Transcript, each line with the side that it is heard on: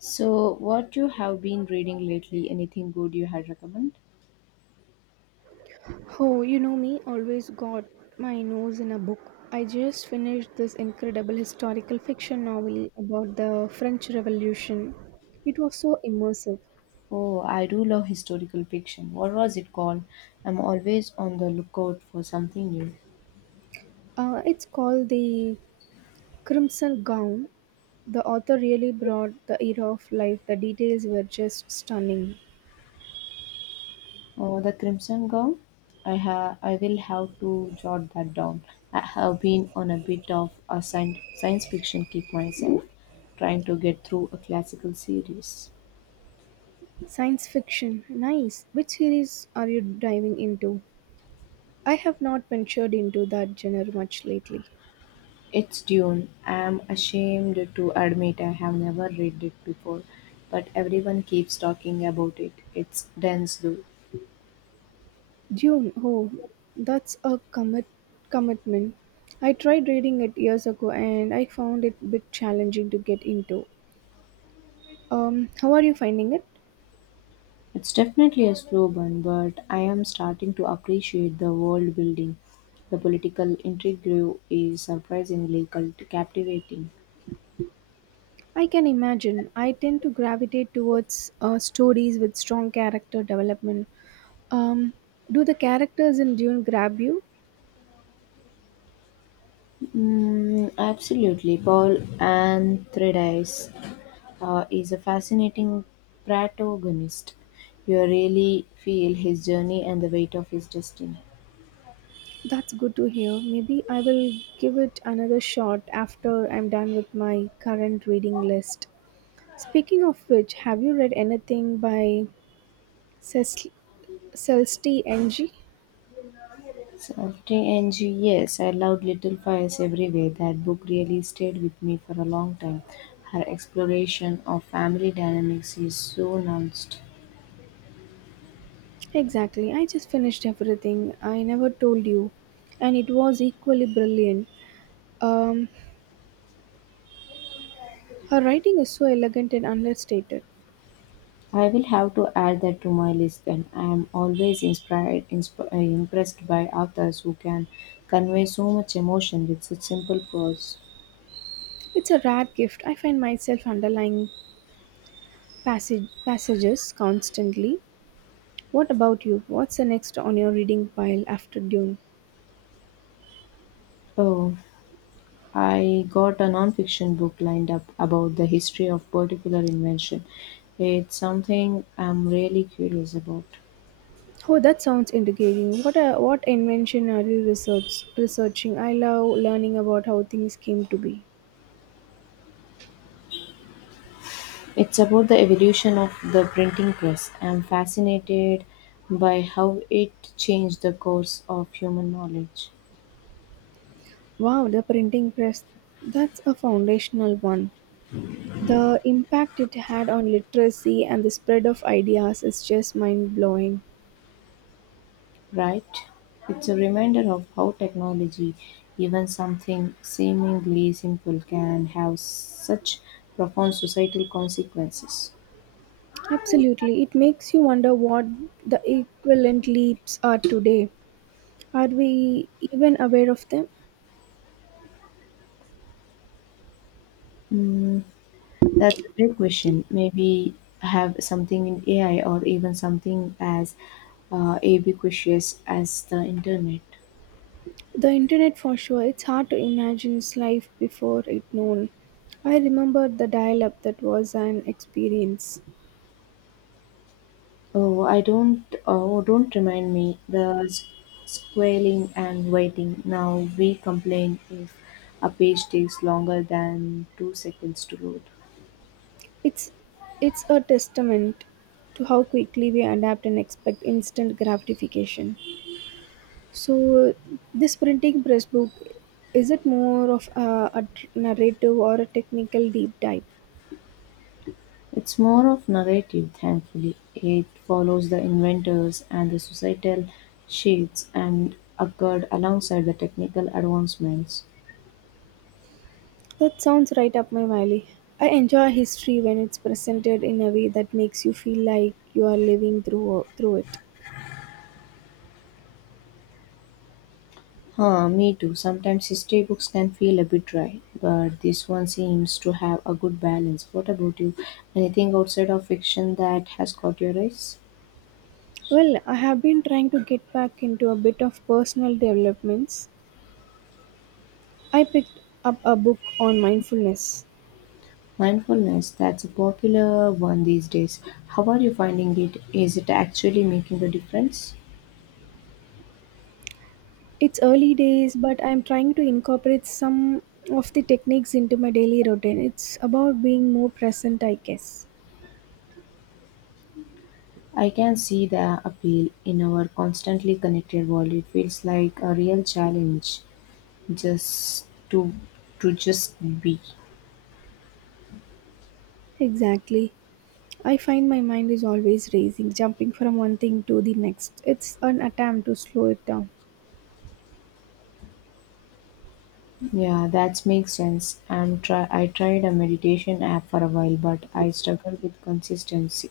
left: So, what you have been reading lately? Anything good you had recommend?
right: Oh, you know me, always got my nose in a book. I just finished this incredible historical fiction novel about the French Revolution. It was so immersive.
left: Oh, I do love historical fiction. What was it called? I'm always on the lookout for something new.
right: It's called The Crimson Gown. The author really brought the era of life. The details were just stunning.
left: Oh, the Crimson Gown. I have. I will have to jot that down. I have been on a bit of a science fiction kick myself, trying to get through a classical series.
right: Science fiction, nice. Which series are you diving into? I have not ventured into that genre much lately.
left: It's Dune. I'm ashamed to admit I have never read it before, but everyone keeps talking about it. It's dense though.
right: Dune, oh, that's a commitment. I tried reading it years ago and I found it a bit challenging to get into. How are you finding it?
left: It's definitely a slow burn, but I am starting to appreciate the world building. The political intrigue is surprisingly captivating.
right: I can imagine. I tend to gravitate towards stories with strong character development. Um, do the characters in Dune grab you?
left: Mm, absolutely. Paul Anthrides is a fascinating protagonist. You really feel his journey and the weight of his destiny.
right: That's good to hear. Maybe I will give it another shot after I'm done with my current reading list. Speaking of which, have you read anything by Cecil? Sells TNG?
left: 70 ng, yes, I loved Little Fires Everywhere. That book really stayed with me for a long time. Her exploration of family dynamics is so nuanced.
right: Exactly. I just finished everything I never told you. And it was equally brilliant. Um, her writing is so elegant and understated.
left: I will have to add that to my list then. I am always impressed by authors who can convey so much emotion with such simple prose.
right: It's a rare gift. I find myself underlying passages constantly. What about you? What's the next on your reading pile after Dune?
left: Oh, I got a non-fiction book lined up about the history of particular invention. It's something I'm really curious about.
right: Oh, that sounds intriguing. What invention are you researching? I love learning about how things came to be.
left: It's about the evolution of the printing press. I'm fascinated by how it changed the course of human knowledge,
right: Wow, the printing press. That's a foundational one. The impact it had on literacy and the spread of ideas is just mind blowing.
left: right? It's a reminder of how technology, even something seemingly simple, can have such profound societal consequences.
right: Absolutely. It makes you wonder what the equivalent leaps are today. Are we even aware of them?
left: Mm, that's a great question. Maybe have something in AI or even something as ubiquitous as the internet.
right: The internet for sure. It's hard to imagine life before it known. I remember the dial up that was an experience.
left: Oh, I don't. Oh, don't remind me. The squalling and waiting. Now we complain if a page takes longer than 2 seconds to load.
right: It's it's a testament to how quickly we adapt and expect instant gratification. So, this printing press book is it more of a narrative or a technical deep dive?
left: It's more of narrative, thankfully. It follows the inventors and the societal shifts and occurred alongside the technical advancements.
right: That sounds right up my alley. I enjoy history when it's presented in a way that makes you feel like you are living through it.
left: Huh, me too. Sometimes history books can feel a bit dry, but this one seems to have a good balance. What about you? Anything outside of fiction that has caught your eyes?
right: Well, I have been trying to get back into a bit of personal developments. I picked up a book on mindfulness.
left: Mindfulness, that's a popular one these days. How are you finding it? Is it actually making a difference?
right: It's early days, but I'm trying to incorporate some of the techniques into my daily routine. It's about being more present, I guess.
left: I can see the appeal in our constantly connected world. It feels like a real challenge just to just be.
right: Exactly. I find my mind is always racing, jumping from one thing to the next. It's an attempt to slow it down.
left: Yeah, that makes sense. I tried a meditation app for a while, but I struggled with consistency.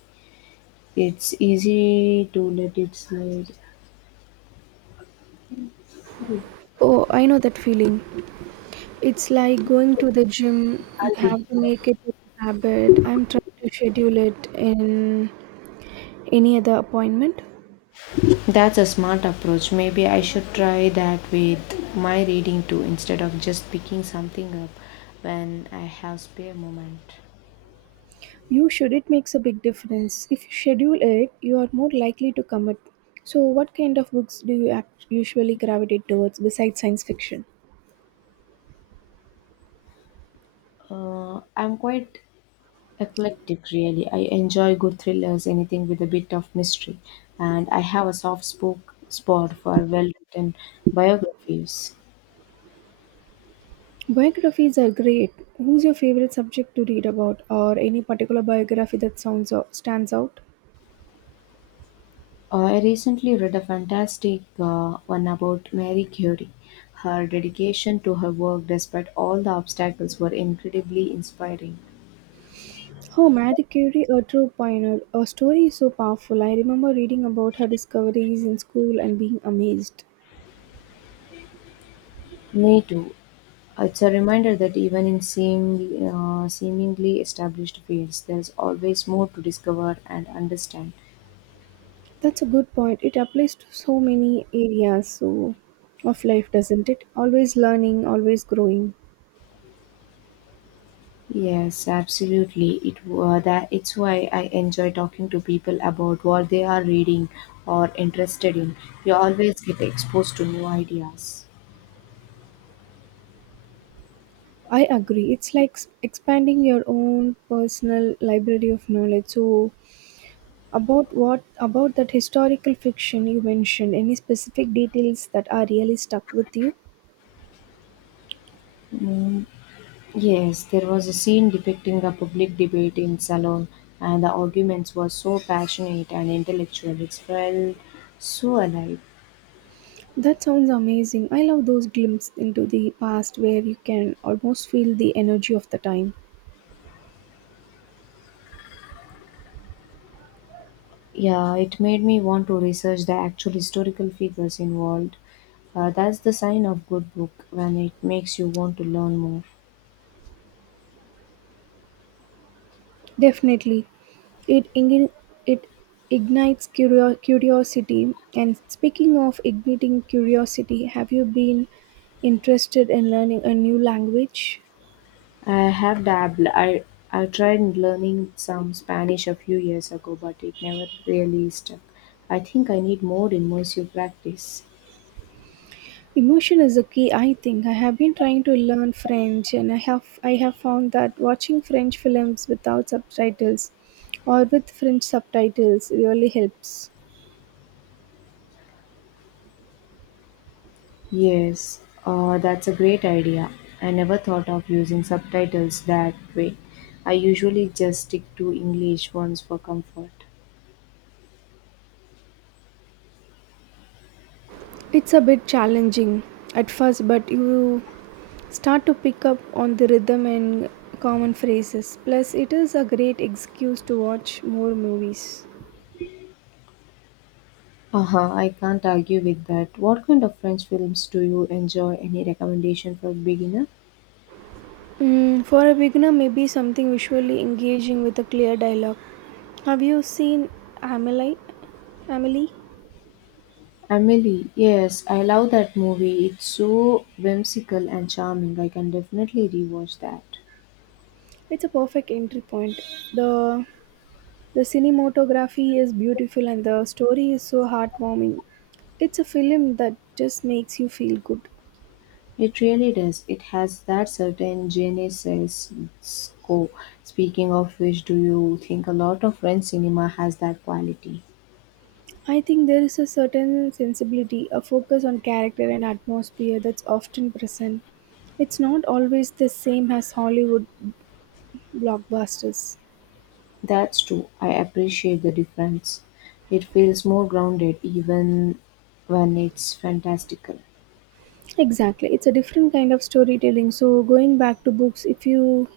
left: It's easy to let it slide.
right: Oh, I know that feeling. It's like going to the gym. You
left: Auntie.
right: have to make it a habit. I'm trying to schedule it in any other appointment.
left: That's a smart approach. Maybe I should try that with my reading too, instead of just picking something up when I have spare moment.
right: You should. It makes a big difference. If you schedule it, you are more likely to commit. So, what kind of books do you usually gravitate towards besides science fiction?
left: I'm quite eclectic, really. I enjoy good thrillers, anything with a bit of mystery, and I have a soft spoke spot for well-written biographies.
right: Biographies are great. Who's your favorite subject to read about, or any particular biography that stands out?
left: I recently read a fantastic one about Mary Curie. Her dedication to her work, despite all the obstacles, were incredibly inspiring.
right: Oh, Marie Curie, a true pioneer. Her story is so powerful. I remember reading about her discoveries in school and being amazed.
left: Me too. It's a reminder that even in seemingly established fields, there's always more to discover and understand.
right: That's a good point. It applies to so many areas of life, doesn't it? Always learning, always growing.
left: Yes, absolutely. It wa- that It's why I enjoy talking to people about what they are reading or interested in. You always get exposed to new ideas.
right: I agree. It's like expanding your own personal library of knowledge. So about what about that historical fiction you mentioned? Any specific details that are really stuck with you?
left: Yes, there was a scene depicting a public debate in Salon, and the arguments were so passionate and intellectual. It felt so alive.
right: That sounds amazing. I love those glimpses into the past where you can almost feel the energy of the time.
left: Yeah, it made me want to research the actual historical figures involved. That's the sign of good book when it makes you want to learn more.
right: Definitely, it igni- it ignites curiosity. And speaking of igniting curiosity, have you been interested in learning a new language?
left: I have dabbled. I tried learning some Spanish a few years ago, but it never really stuck. I think I need more immersive practice.
right: Emotion is a key, I think. I have been trying to learn French, and I have found that watching French films without subtitles or with French subtitles really helps.
left: Yes, that's a great idea. I never thought of using subtitles that way. I usually just stick to English ones for comfort.
right: It's a bit challenging at first, but you start to pick up on the rhythm and common phrases. Plus, it is a great excuse to watch more movies.
left: Uh huh, I can't argue with that. What kind of French films do you enjoy? Any recommendation for beginner?
right: Mm, for a beginner, maybe something visually engaging with a clear dialogue. Have you seen Amelie? Amelie?
left: Emily, yes, I love that movie. It's so whimsical and charming. I can definitely rewatch that.
right: It's a perfect entry point. The the cinematography is beautiful and the story is so heartwarming. It's a film that just makes you feel good.
left: It really does. It has that certain je ne sais quoi. Speaking of which, do you think a lot of French cinema has that quality?
right: I think there is a certain sensibility, a focus on character and atmosphere that's often present. It's not always the same as Hollywood blockbusters.
left: That's true. I appreciate the difference. It feels more grounded even when it's fantastical.
right: Exactly. It's a different kind of storytelling. So, going back to books, if you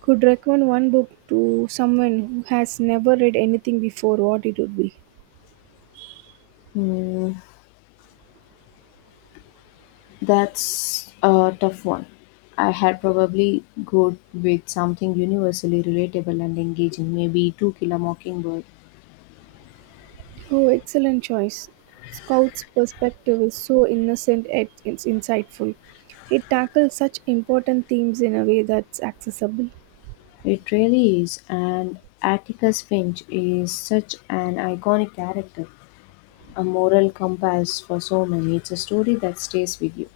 right: could recommend one book to someone who has never read anything before, what it would be?
left: Hmm. That's a tough one. I had probably go with something universally relatable and engaging, maybe To Kill a Mockingbird.
right: Oh, excellent choice. Scout's perspective is so innocent yet it's insightful. It tackles such important themes in a way that's accessible.
left: It really is, and Atticus Finch is such an iconic character, a moral compass for so many. It's a story that stays with you.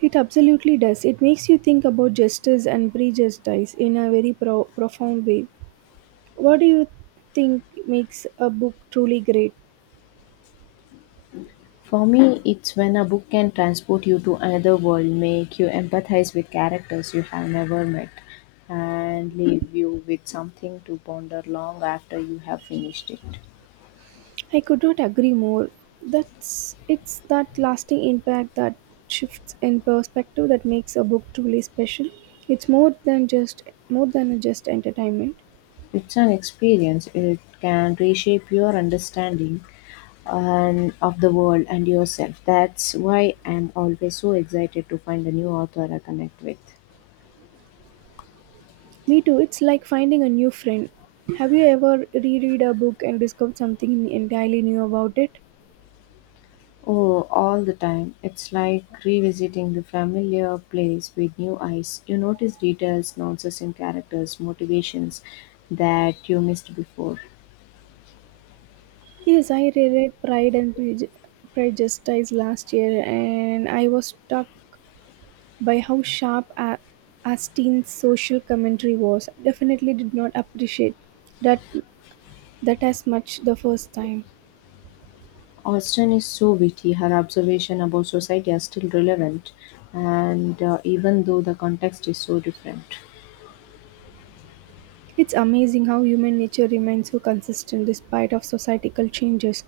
right: It absolutely does. It makes you think about justice and prejudice in a very profound way. What do you think makes a book truly great?
left: For me, it's when a book can transport you to another world, make you empathize with characters you have never met, and leave you with something to ponder long after you have finished it.
right: I could not agree more. That's it's that lasting impact that shifts in perspective that makes a book truly special. It's more than just entertainment.
left: It's an experience, it can reshape your understanding and of the world and yourself. That's why I'm always so excited to find a new author I connect with.
right: Me too. It's like finding a new friend. Have you ever reread a book and discovered something entirely new about it?
left: Oh, all the time. It's like revisiting the familiar place with new eyes. You notice details, nuances in characters, motivations that you missed before.
right: Yes, I reread Prejudice last year, and I was struck by how sharp Austen's social commentary was. Definitely did not appreciate that that as much the first time.
left: Austen is so witty. Her observation about society are still relevant, and even though the context is so different.
right: It's amazing how human nature remains so consistent despite of societal changes.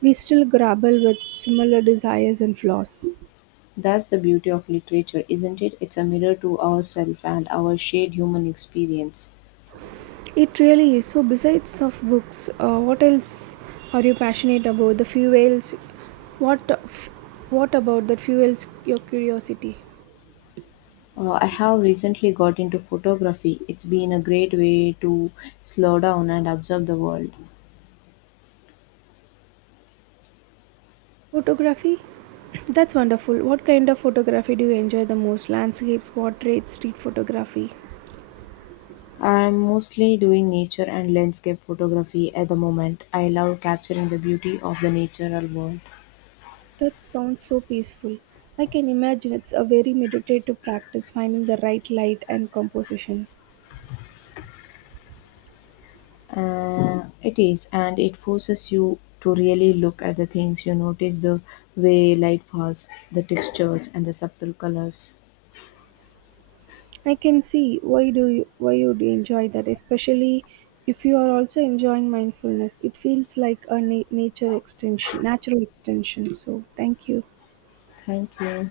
right: We still grapple with similar desires and flaws.
left: That's the beauty of literature, isn't it? It's a mirror to ourselves and our shared human experience.
right: It really is. So, besides of books, what else are you passionate about? The fuels. What f- what about that fuels your curiosity?
left: I have recently got into photography. It's been a great way to slow down and observe the world.
right: Photography. That's wonderful. What kind of photography do you enjoy the most? Landscapes, portraits, street photography.
left: I'm mostly doing nature and landscape photography at the moment. I love capturing the beauty of the natural world.
right: That sounds so peaceful. I can imagine it's a very meditative practice finding the right light and composition.
left: It is, and it forces you to really look at the things you notice the way light falls, the textures, and the subtle colors.
right: I can see why you'd enjoy that, especially if you are also enjoying mindfulness. It feels like a natural extension. So thank you.
left: Thank you.